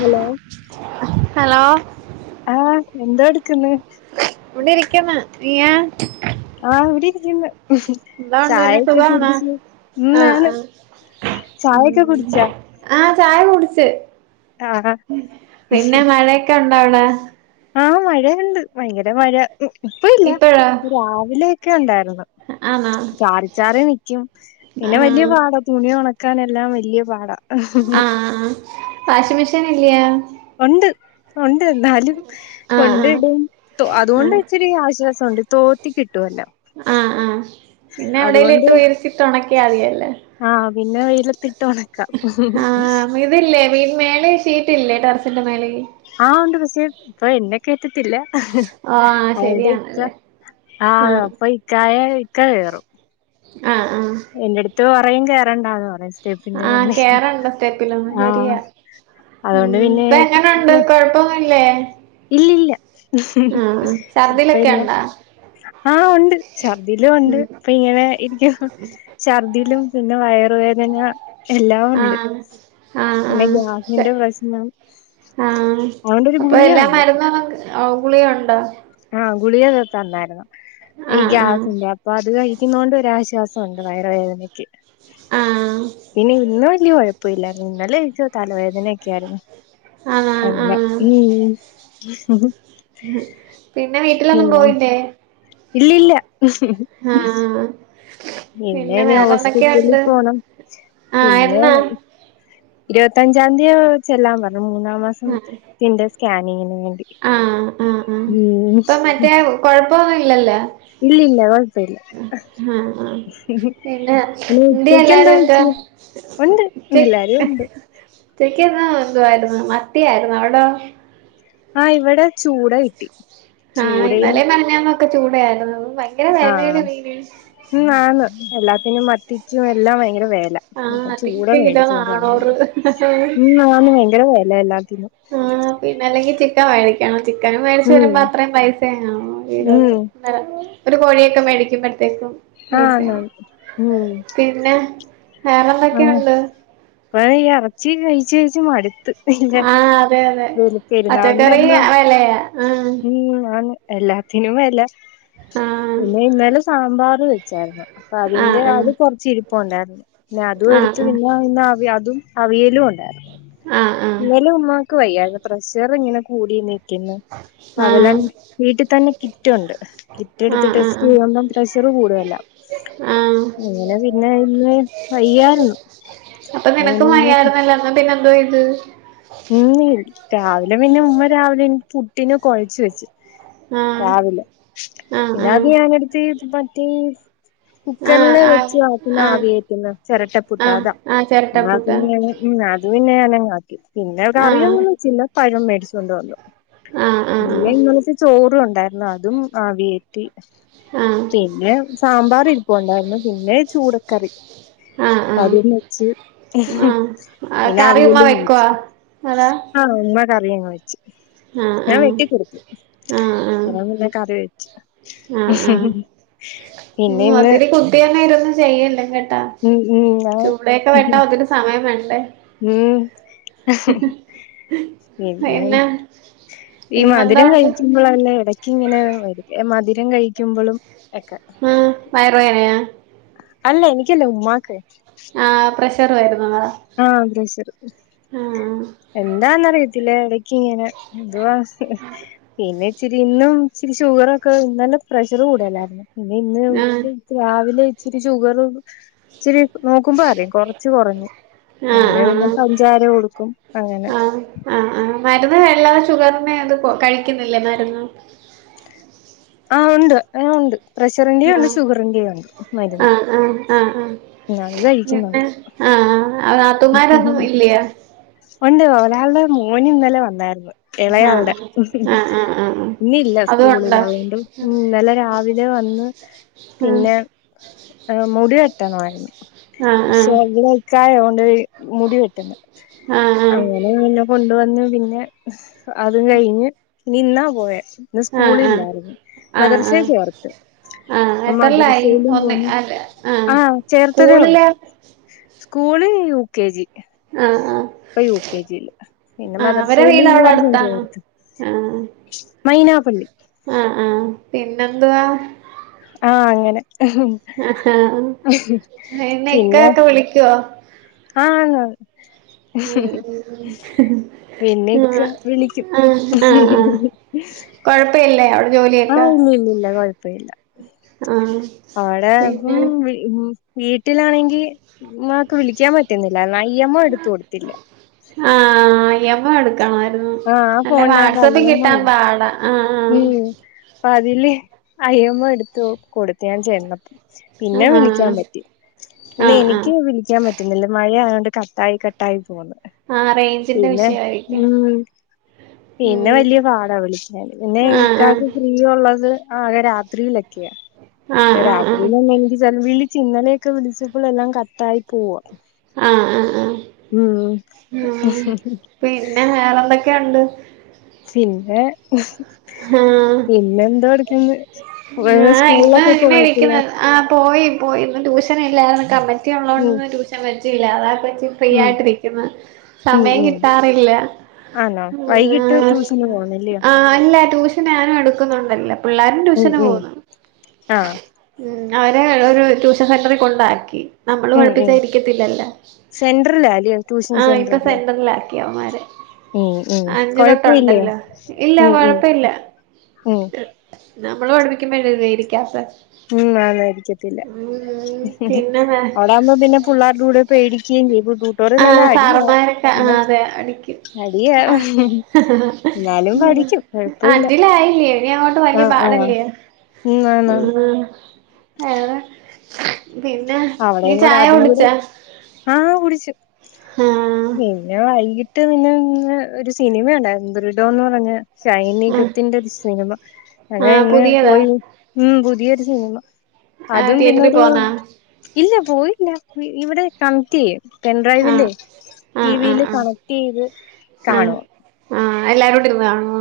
Hello hello ആഹ് എന്തോ എടുക്ക്ന്ന് ഇവിടെ ഇരിക്കന്ന് നീയോ ആ ഇവിടെ ഇരിക്ക്ന്ന് എന്താ ഉണ്ട് പിന്നെ ചായൊക്കെ സുഖാണോ കുടിച്ചു ഉം ആഹ് ആണ് ആഹ് ചായ ഒക്കെ ഉം കുടിച്ചോ ആഹ് ചായ കുടിച്ച് ആഹ് പിന്നെ മഴയൊക്കെ ഉണ്ടോ അവിടെ ആഹ് മഴയിണ്ട്. ഭയങ്കരമഴ ഇപ്പോ ഇല്ല. ഇപ്പഴോ രാവിലെയൊക്കെ ഒണ്ടായിരുന്നു. ആണോ ചാറിച്ചാറിനിക്കും. പിന്നെ ആഹ് വല്ല്യപാടാ തുണി ഒണക്കാനെല്ലാം വല്ല്യപാടാ. ആഹ് ആഹ്, വാഷിങ് മെഷീനില്ല്യോ? ഒണ്ട് ഒണ്ട്, എന്നാലും ആഹ് ആഹ് കൊണ്ടയിടും. അതുകൊണ്ട് ആഹ് ഇച്ചിരി ആശ്വാ സൊണ്ട്. തോർത്തി കിട്ടുവല്ലോ. ആഹ് ആഹ്, പിന്നെ അതുകൊണ്ട് എവിടേലിട്ട് വിരിച്ചിട്ട് ഒണക്ക്യ മതിയല്ലോ. ആഹ്, പിന്നെ വെയിലത്തിട്ട് ഒണക്കാം. ആഹ് ഇതില്ലേ വീട് മേലെ ഷീറ്റ്ല്ലേ ടെറസിന്റെമേലേ? ആഹ് ഒണ്ട് പക്ഷേ ഇപ്പൊ എന്നെ കേറ്റത്തില്ല. ഓഹ് ആഹ് അവ്ടെ ഇക്ക ശരിയാണല്ലേ ആഹ് അപ്പൊ ഇക്കായെ ഇക്ക കേറും. ആഹ് ആഹ് എന്റെട്ത്ത് പറയും കേറണ്ടാന്ന് പറയും സ്റ്റെപ്പിന്റെ ആഹ് മണ്ടേ കേറണ്ട സ്റ്റെപ്പിലൊന്നും ആഹ് ശെരിയാ. ഉം അതുകൊണ്ട് പിന്നെ ഇപ്പ എങ്ങനൊണ്ട്? കൊഴ പോവാനില്ലേ? ഇല്ലില്ല, ഛർദിലൊക്കെ ഇപ്പഇല്ല ഉണ്ടാ ആഹ് ഒണ്ട്. ഛർദ്ദിലുമുണ്ട് ഉം ഇപ്പ ഇങ്ങനെ ഇരിക്കുവ ചർദ്ദിലും പിന്നെ വയറുവേദന എല്ലാം ഒണ്ട്. ആഹ് ആഹ് പിന്നെ ആഹ് ശ ഗ്യാസിന്റെ പ്രശ്നം ആഹ് അതുകൊണ്ടൊരു അപ്പൊ ഗുളിക എല്ലാ ഉണ്ട് മരുന്നും ഓഹ് ഗുളികണ്ടോ? ആഹ്, ഗുളിക നിർത്തണ്ടായിരുന്നു ഈ ആഹ് ആഹ് ഗ്യാസിന്റെ. അപ്പൊ അത് കഴിക്ക്ന്നോണ്ടൊരാശ്വാസൊണ്ട് വയറ് വേദനക്ക്. ആഹ് പിന്നെ ഇന്ന് വല്ല്യ കൊഴപ്പൊല്ലായിരുന്നു. ഇന്നലെ എനിക്ക് തലവേദനൊക്കായിരുന്നു. ആഹ് അല്ല ആഹ് ഉം [unintelligible] പിന്നെ വീട്ടിലൊന്നും പിന്നെ പോയില്ലേ? ഇല്ലില്ല [unintelligible] ആഹ് പിന്നെ ഇനി ഹോസ്പിറ്റലിൽ വേറെന്തൊക്കെയ്ണ്ട്? പോണം ആഹ്, എന്നാ? ഇരുവത്തഞ്ചാന്തിയ ചെല്ലാൻ പറഞ്. മൂന്നാം മാസം ത്തിന്റെ സ്കാനിങ്ങിന്. വേണ്ടി ആഹ് ആഹ് ആഹ്, ഉം ഇപ്പൊ മറ്റേ കൊഴപ്പൊന്നുല്ലല്ലാ? ഇല്ലില്ല കൊഴപ്പല്ല ആഹ് ആഹ് ആഹ് പിന്നെ, പിന്നെ എന്തേ ഉച്ചക്ക് എന്താ എല്ലാരൊക്കെ? വെച്ചേ ഉണ്ട് ച്ചക്ക് എല്ലാരും ഉണ്ട് [unintelligible] ഉച്ചയ്ക്കന്നാ എന്തുവായിരുന്നു മത്തി ആയിരുന്നു. അവടൊ? ആഹ്, ഇവടെ ചൂട കിട്ടി. ആഹ് ചൂടയും ഇന്നലെ മെനഞ്ഞാന്നൊക്കെ ചൂടയായിരുന്നു. വൈ ആഹ് ഉം ആന്ന് എല്ലാത്തിനും മത്തിക്കും എല്ലാം ഭയങ്കര വെല ആഹ് ഇന്നിപ്പ ചൂട അതിക്ക് കിലോ മേടിച്ചോണ്ട് വന്ന്. നാണൂറ് ഇന്നാണെ ഭയങ്കര വെല എല്ലാത്തിനും. ആഹ് പിന്നല്ലെങ്കി ചിക്കൻ വേടിക്കണം. ചിക്കനും മേടിച്ച് ഉം വരുമ്പോ അത്രയും പൈസന്നാവും. ഉം വീടോൾക്ക് ഒരു കോഴിയൊക്കെ മേടിക്കുമ്പത്തേക്കും ആന്ന് ആന്ന് ഉം പിന്നെ, വേറെന്തൊക്കെയുണ്ട്? ഇവടെ ഈ എറച്ചിം കഴിച്ച് കഴിച്ച് മട്ത്ത്. ആഹ് അതെ അതെ, പച്ചക്കറി അന്ന് ആവാല്ലെ ആഹ് ഉം ആണ് എല്ലാത്തിനും വെല. ആഹ് പിന്നെ ഇന്നലെ സാമ്പാറ് വെച്ചായിരുന്നു. അതിന്റെ ആഹ് അത് കൊറച്ച് ഇരിപ്പോണ്ടേ പിന്നെ അതുഎടുത്ത് ആഹ് പിന്നെ ആഹ് ഇന്നാ അവി അതും- അവീയലും ഉണ്ടായിരുന്നു ആഹ് ഇന്നലെ ഉമ്മാക്ക് വയ്യായിരുന്നു പ്രഷറിങ്ങനെ കൂടി നിക്ക് ആഹ് പകലോണ്ട് വീട്ടി തന്നെ കിറ്റൊണ്ട് കിറ്റെട്ത്ത് ആഹ് ടെസ്റ്റ് ആഹ് ചെയ്യുമ്പം പ്രഷറ് കൂടുതലാ ആഹ് ഇങ്ങനെ പിന്നെ ഇന്ന് വയ്യായിരുന്നു പിന്നെ - വയ്യാരുന്നല്ലല്ലോ അപ്പ പിന്നെ എന്തോ ചെയ്ത് ഇന്ന് രാവിലെ പിന്നെ ഉമ്മ രാവിലെ പുട്ടിന് കൊഴച്ച് വെച്ചു ആഹ് രാവിലെ പിന്നെ അത് ആഹ് ഞാനടുത്ത് മറ്റേ- കുക്കറില് ആഹ് വെച്ച് ആക്കുന്ന ആവി കയറ്റുന്ന ചെരട്ടപ്പുട്ടാ അതാ- ചിരട്ടപ്പുട്ട. ആഹ് ആഹ് ചിരട്ടപ്പുട്ട് ഉം അത് പിന്നെ ഞാനങ്ങാക്കി പിന്നെ ആഹ് കറിയൊന്നും വെച്ചില്ല പഴം മേടിച്ചു കൊണ്ട് വന്നു ആഹ് ആഹ് പിന്നെ ഇന്നലത്തെ ചോറും ഒണ്ടായിരുന്നു അതും ആവികേറ്റി ആഹ് പിന്നെ സാമ്പാറ് ഇരുപ്പുണ്ടായിരുന്നു പിന്നെ ചൂടക്കറി ആഹ് അതും വെച്ച് ആഹ് ആ പിന്നെ കറി ഉമ്മ വെക്കൊ - ഹലോ ആഹാ ഉമ്മ കറിയങ്ങ് വെച്ചു ഞാൻ ആഹ് വെട്ടിക്കൊടുത്തു ആഹ് ആഹ് ഉമ്മ പിന്നെ കറി വെച്ചു ആഹ് ആഹ് പിന്നെ ഇന്ന്- അപ്പ [unintelligible] ഞാനിതൊന്നും ചെയല്ല ചൂട ഉം ഉം ഞാൻ ചുട യൊക്കെ വെട്ടാൻ ഒത്തിരി സമയം വേണ്ടെ ഉം പിന്നെ [unintelligible] ഈ മധുരം കഴിക്ക് ഉള്ളതല്ലേ എടക്ക് ഇങ്ങനെ വരും മധുരം കഴിക്കുമ്പളും ഒക്കെ- വയറ് വേനയോ അല്ല എനിക്കല്ലേ ഉമ്മാക്ക് ആ പ്രഷറ് വരുന്നതാ ആഹ് പ്രഷറ് ആ എന്താന്നറിയത്തില്ലേ എടക്കിങ്ങനെ എന്തുവാ- പിന്നെ ഇച്ചിരി ഇന്നും ഷുഗറൊക്കെ ഇന്നലെ പ്രഷർ കൂടുലാരുന്നു പിന്നെ ആ ഇന്ന്- രാവിലെ ഇച്ചിരി ഷുഗറും ഇച്ചിരിനോക്കുമ്പോ അറിയാം കൊറച്ച് കൊറഞ്ഞു ആ അങ്ങനെ പിന്നെ പഞ്ചാര കൊടുക്കും അങ്ങനെ ആഹ് ആഹ് മരുന്ന് അല്ലാതെ ഷുഗറിനെ അത് കയിക്കുന്നില്ലേ മരുന്ന് ആഹ് ഒണ്ട് ആഹ് ഒണ്ട് പ്രഷറിന്റെ ആ ഒണ്ട് ഷുഗറിന്റെ ഒണ്ട് ആ മരുന്ന് ആ ആ ആ അത് കഴിക്കുന്നു പിന്നെ ആഹ് ആഹ് അത് ആന് ഒണ്ട് ഒരാളുടെ മോന് ഇന്നലെ വന്നായിരുന്നു എളേ ആ ആളുടെ ആ ആ ആ ആ ഇന്നില്ല അതും സ്കൂളില് ഉണ്ടോ അതൊണ്ട്‌ ഇന്നലെ രാവിലെ- ദെ വന്ന് ആഹ് ആ മുടി വെട്ടണമായിരുന്നു ആ പക്ഷെ [unintelligible] മുടി വെട്ടുന്നത് ആഹ് ആഹാ പിന്നെ ന്നെ കൊണ്ടുവന്ന് പിന്നെ അതു കയിഞ്ഞ് ഇന്നാ പോയെ ഇന്നലെ ആ സ്കൂളില്ലായിരുന്നു ആ ആ മദർസയെ ആ ചേർത്ത് ആഹ് ഇപ്പം എത്രല്ലായി മദരസേലും ഒന്ന് പോണ് അല്ല ആഹ് ആഹ ചേർത്തതേള്ളു. സ്കൂളില് സ്കൂളിൽ യു കെ ജി ആഹ് ആഹ് ഇപ്പൊ യു കെ ജിയില് പിന്നെ ആഹ് അവരെ മദ്രസയില് വീട് ഈ അവിടെ വർഷം അടുത്താണോ ചേർത്ത്. ആഹ് മൈനാപ്പള്ളി ആഹ ആഹ പിന്നെന്താ ആഹ അങ്ങനെ ആഹ് ഉംഹ് പിന്നെ ഇക്കാക്കെ വിളിക്കോ? ആഹ് ഉം ഉം പിന്നെ ഉം ഇക്ക ആഹ് വിളിക്കും ആഹ് ആഹ് ആഹ് കൊഴപ്പയില്ലേ അവിടെ ജോലിയൊക്കെ ആഹ് ഇല്ല ഇല്ല ഇല്ല കെഴപ്പ ഇല്ല ആഹ് അവടെ ഫുൾ പിന്നെ [unintelligible] ഉ വീട്ടിലാണെങ്കിൽ ഉമ്മാക്ക് വിളിക്കാൻ പറ്റുന്നില്ല. ഐ എമ്മോ എടുത്ത് കൊടുത്തില്ല. ആഹ ഐ മ്മേ എടുക്കണമായിരുന്നു ആഹ് ആ നല്ല ഫോണിനകത്ത് ഐ വാട്സപ്പ എമ്മോ കിട്ടാൻ ഇല്ല പാടാ. ആഹ് ഉം അപ്പൊ അതില് ഐ മ്മേ എടുത്തു കൊടുത്തു ഞാൻ ചെന്നപ്പം. പിന്നെ ആഹ് വിളിക്കാൻ ആഹ് പറ്റി പിന്നെ ആഹ് ആഹ് എനിക്ക് വിളിക്കാൻ പറ്റി. പിന്നല്ല മഴയ ആയതുകൊണ്ട് കട്ടായി കട്ടായി പോകുന്നു. ആഹ് റേഞ്ചിന്റെ പിന്നെ വിഷയമായിരിക്കും ഉം പിന്നെ ഉം വലിയ പാടാ വിളിക്കാൻ. പിന്നെ ആഹ് ആഹ് ഇക്കാക്ക് ഫ്രീ ഉള്ളത് ആകെ രാത്രിയിലക്കെ ഇല്ല ആഹ് ആഹ് ആഹ് രാത്രിലന്നെങ്കി ചെലവില് ചിന്നലൊക്കെ വിളിച്ചപ്പോൾ എല്ലാം കട്ടായി പോവാ. ആഹ ആഹ ആഹ ഉം ആ പിന്നെ വേറെന്തൊക്കെയുണ്ട്? പിന്നെ ആഹ് പിന്നെ എന്താ ട്ക്കന്ന് [unintelligible] സ്കൂളൊക്കെ പോയ പിള്ളേര് ആ പോയി പോയി ഇന്ന് ട്യൂഷന ഇല്ലായിരുന്നു കമ്മിറ്റി ഉം ഉള്ളതോണ്ട് ട്യൂഷൻ വെച്ചില്ല [unintelligible] പറ്റി ഫ്രീ ഉം ആയിട്ടിരിക്കുന്നു ഉം സമയം ഉം കിട്ടാറില്ല. ആണോ വൈകിട്ട് ട്യൂഷന് പോണല്ലയോ [unintelligible] ആ അല്ല ട്യൂഷൻ ഞാനും എടുക്കുന്നുണ്ടല്ലോ പിള്ളാരും ഉം ട്യൂഷന് ഉം പോകുന്നു. ആഹ് ഉം അവരെ ഒരു ട്യൂഷൻ സെന്ററിൽ കൊണ്ടാക്കി. നമ്മള് ഉം പഠിപ്പിച്ച ഉം ഇരിക്കത്തില്ലല്ലേ സെന്ററിലാ അല്ലയോ ട്യൂഷൻ ആഹ ഇപ്പ സെന്ററില് സെന്ററില അവമ്മാരെ ഉം ഉം അഞ്ചു തൊട്ട കൊഴപ്പ ഇല്ലേ ഉണ്ടല്ലോ ഇല്ല ഉം ഉം കൊഴപ്പല്ല പ്പല്ല ഉം നമ്മള് പഠിപ്പിക്കുമ്പോഴല്ലേ ഇരിക്കാത്തെ ഉം നന്നായിരിക്കത്തില്ല ഉ പിന്നെ വേ അവിടെ ആകുമ്പോ പിന്നെ പിള്ളേരുടെ കൂടെ പേടിക്കുകയും ചെയ്യു കൂട്ടോർ നല്ല ആഹ് അടിയാ. സാറമാരൊക്കെ പിന്നെ ആഹ് അതെ അടിക്കും അടിയ ആഹ് എന്നാലും പഠിക്കും കൊഴപ്പല്ല. അഞ്ചിലായില്ലേ ഇനി അങ്ങോട്ട് വലിയ പാടല്ലേ ഉം ആണ് ആണ് ഉം ഏതാ പിന്നെ നീ ചായ കുടിച്ചാ? ആഹ് കുടിച്ചു [unintelligible] പിന്നെ വൈകിട്ട് നിന്നെ ഒരു സിനിമയുണ്ടായിരുന്നു ദൃഡോന്ന് പറഞ്ഞ ആഹ് സൈനികത്തിന്റെറ ഒരു സിനിമ അങ്ങനെ ആഹ് ഇന്ന് പുതിയതാ പോയി. ഉം പുതിയൊരു സിനിമ ആഹ് അതും തിയേറ്ററിൽ പിന്നെരു പോന്നാ ഇല്ല പോയില്ല ഇവിടെ കണറ്റയ്യ പെൻ ആഹ് ഡ്രൈവില്ലേ ടി ആഹ് വിൽ ആഹ് ആഹ് കണക്ട് ചെയ്ത് ആഹ് കാണുവാ ആഹ് എല്ലാരും കൂടി ഇര്ന്ന് കാണോ?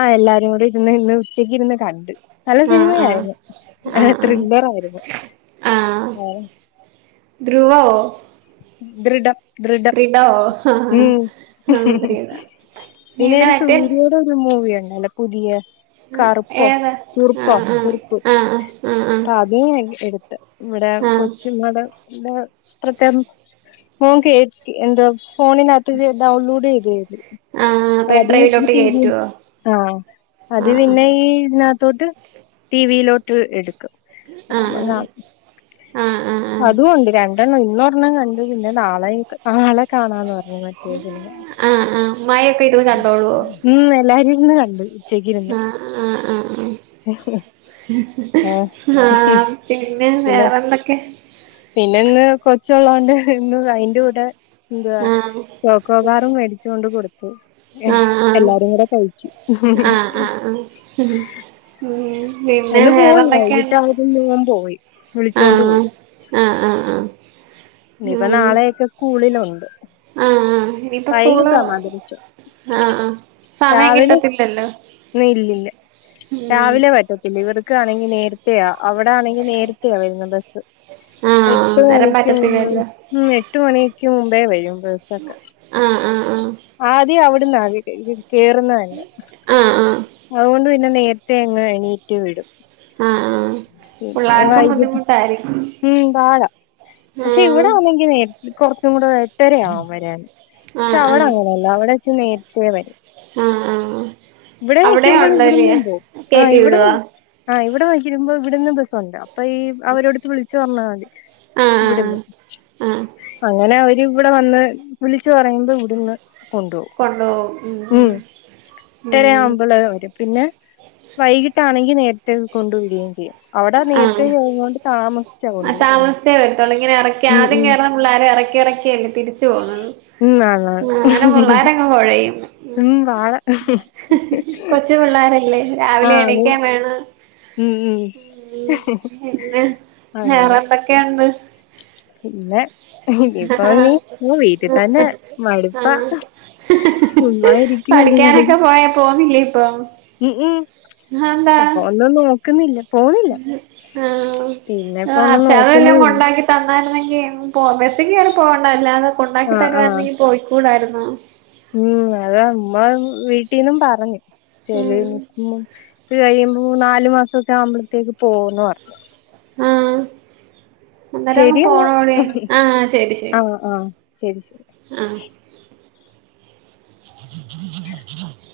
ആഹ എല്ലാരും കൂടി ഇരുന്ന് ഇന്ന് ഉച്ചക്ക് ഇരുന്ന് കണ്ട് നല്ല ആഹ് ആഹ് സിനിമയായിരുന്നു ആഹ് ആഹ് ത്രില്ലറ ആയിരുന്നു ആഹ് ഏ ധ്രുവവോ ദൃഢം ദൃഢം ദ്രിഡവോ ആഹ് ഉം ആഹ് ദ്രിഡ പിന്നെ ഒരു സൂര്യ പ്പൊരു മൂവിയ ഉണ്ടല്ലോ പുതിയ കറുപ്പോ കുറുപ്പോ കുറു ആഹ അപ്പ അത എടുത്ത് ഇവിടെ ആഹ് കൊച്ചി മ ഇത്രയ ഓൻ കേറ്റി എന്ത ഫോണന് ആത്ത ഡൗൺലോഡ ചെയ്തോ ആഹ് കരുതി പെൺഡ്രൈവിലോട്ട് അത് കേറ്റുവോ ആഹ അത് ആഹ് പിന്നെ ഈ തോട്ട് ടിവിയിലോട്ട് എടുക്കും ആഹ് ഞാ ആഹ് ആഹ് ആഹ് അതുണ്ട് രണ്ടെണ്ണം ഇന്ന ഒരെണ്ണം കണ്ട് പിന്നെ നാളെയ ആ ആളെ കാണാന്ന് പറഞ്ഞു മറ്റേ സിനിമ ഉമ്മയൊക്കെ ഇരുന്ന് കണ്ടോളൊ ഉം എല്ലാരും ഇര്ന്ന് കണ്ട് ആഹ ആഹ ആ ആഹ് ആഹ പിന്നെ വേറെന്തൊക്കെ പിന്നെ ഇന്ന് കൊച്ചോള്ളാണ്ട് ഇന്ന് അതിന്റെ കൂടെ എന്തവാ ആഹ് ചോക്കോബാ റും മേടിച്ചു കൊണ്ട് കൊടുത്തു ഏ ആഹ് ആഹ് എല്ലാരും കൂടെ കഴിച്ചു ആഹ് ആഹ് ആഹ് ഉം ഉം ഏ പിന്നെ ഇന്ന് പോവണ്ടോ വേറെന്തൊക്കെയുണ്ട് ന്നിട്ട് [unintelligible] പോയി വിളിച്ചുകൊണ്ട് പോയി ആ ആ ആ ഇനിപ്പൊ നാളെയൊക്കെ സ്കൂളിലുണ്ട് ആഹ ആ് ഇനിയിപ്പ സ്കൂള് വൈകിട്ടാ മദ്രസ ആഹ ആ സമയം രാവിലെ കിട്ടത്തില്ലല്ലോ ഇല്ലില്ല ഉം രാവിലെ പറ്റത്തില്ല ഇവർക്കാണെങ്കി നേര യാ അവിടെ ആണെങ്കിൽ നേരത്തെയ വരുന്ന ബസ്സ് ആഹ വരൻ പറ്റത്ത എട്ട് മണിക്ക് മുമ്പേ വരും ബസ്സ് ആഹ ആഹ ആഹ ആദ്യം അവിടന്നദ്യ കേറുന്നെ തന്നെ ആഹ് ആഹ് ആഹ് അതുകൊണ്ട് പിന്നെ നേരത്തെ അങ്ങ് എണീറ്റ് വിടും ആഹ ആഹാ പിന്നെ പിള്ളാർക്കും വൈകിട്ട് ബുദ്ധിമുട്ടായിരിക്കും ഉം പാട പക്ഷെ ആഹ് ഇവിടെ ഒണെങ്കിൽ നേ കുറച്ചും കൂടെ എട്ടരയാകും വരാന് പക്ഷെ ആഹ് അവിടെ അങ്ങ് ല്ലോ അവിടെ വച്ചു നേരിത്തേ വരും ആഹ ആഹാ ഇവിടെ അവിടെ നിക്കുമ്പോൾ ഉണ്ടല്ല ഇവിടുന്നും പോകും ആഹ് കയറ്റി ഇവിടെ വിടുവാ ആഹ് ഇവിടെ വജ്ജിടുമ്പോ ഇവിടുന്ന് ബസ്സുണ്ട് അപ്പൊ ഈ അവരോടുത്ത് വിളിച്ചു പറഞ്ഞാൽ മതി ആഹ് ആഹ് ഇവിടുന്ന് ആഹ് ആഹ് അങ്ങനെ അവര് ഇവിടെ വന്ന് വിളിച്ചു പറയുമ്പോ ഇവിടുന്ന് കൊണ്ടോകും ഉം ഒട്ടര ഉം ആവുമ്പോൾ വര് പിന്നെ വൈകിട്ടാണെങ്കിൽ നരത്തെ കൊണ്ട വിടുകയും ചെയും അവിടെ ആഹ് നേരത്തെ ക കൊണ്ട് താമസിച്ചാ കൊണ്ടുവിടുന്നത് രത്തെ വരുത്തോള്ളു ഇങ്ങെ ഇറക്ക ആദ്യം കേറുന്ന പിള്ളേരെ ഇറക്കി ഇറക്കിയല്ലേ തിരി പോകന്ന ഉം ആണാണ് അങ്ങനെ പിള്ളോരങ്ങെ കൊഴയും ന്ന് ഉം കൊച്ചു പിള്ളോരല്ലേ രാവിലെ ആഹ് എണീക്കേ വേണം ഉം ഉം ഉം പിന്നെ വേറെ അങ്ങനെ എന്തൊക്കെയുണ്ട് പിന്നെ ഇനിയിപ്പോ നീ വീട്ടിൽ തന്നെ മടുപ്പ ആഹ് സുമ്മാരി പഠിക്കാനൊക്കെ പോയ പോന്നില്ലേ ഇപ്പം ഉം ഉം അതെന്താ ഇ പ്പൊ ഒന്നും നോക്കുന്നില്ല പോന്നില്ല പിന്നെ ഇപ്പൊ ആഹ് ഒന്നും അർഷാതെല്ലാ നോക്കുന്നുല്ല കൊണ്ടാക്കി തന്നായിരുന്നെങ്കി പോ ബസ്സിക്കേറി പോവണ്ട അല്ലാതെ കൊണ്ടാക്കി ആഹ് ആഹ് തരുവായിരുന്നെങ്കി പോയ്ക്കൂടായിരുന്നോ ഉം അത ഉമ്മ വീട്ടീന്നും പറഞ് ചെ ഉം [unintelligible] ത്ത് കഴിയുമ്പോ നാല് മാസൊക്കെ ആവുമ്പളത്തേക്ക് പോന്നോ പറഞ്ഞു ആഹ് അന്നെരം പോണോവിടെ ആഹ് ശരി ശരി അ ആഹ് ശരി ശരി ആഹ് [unintelligible]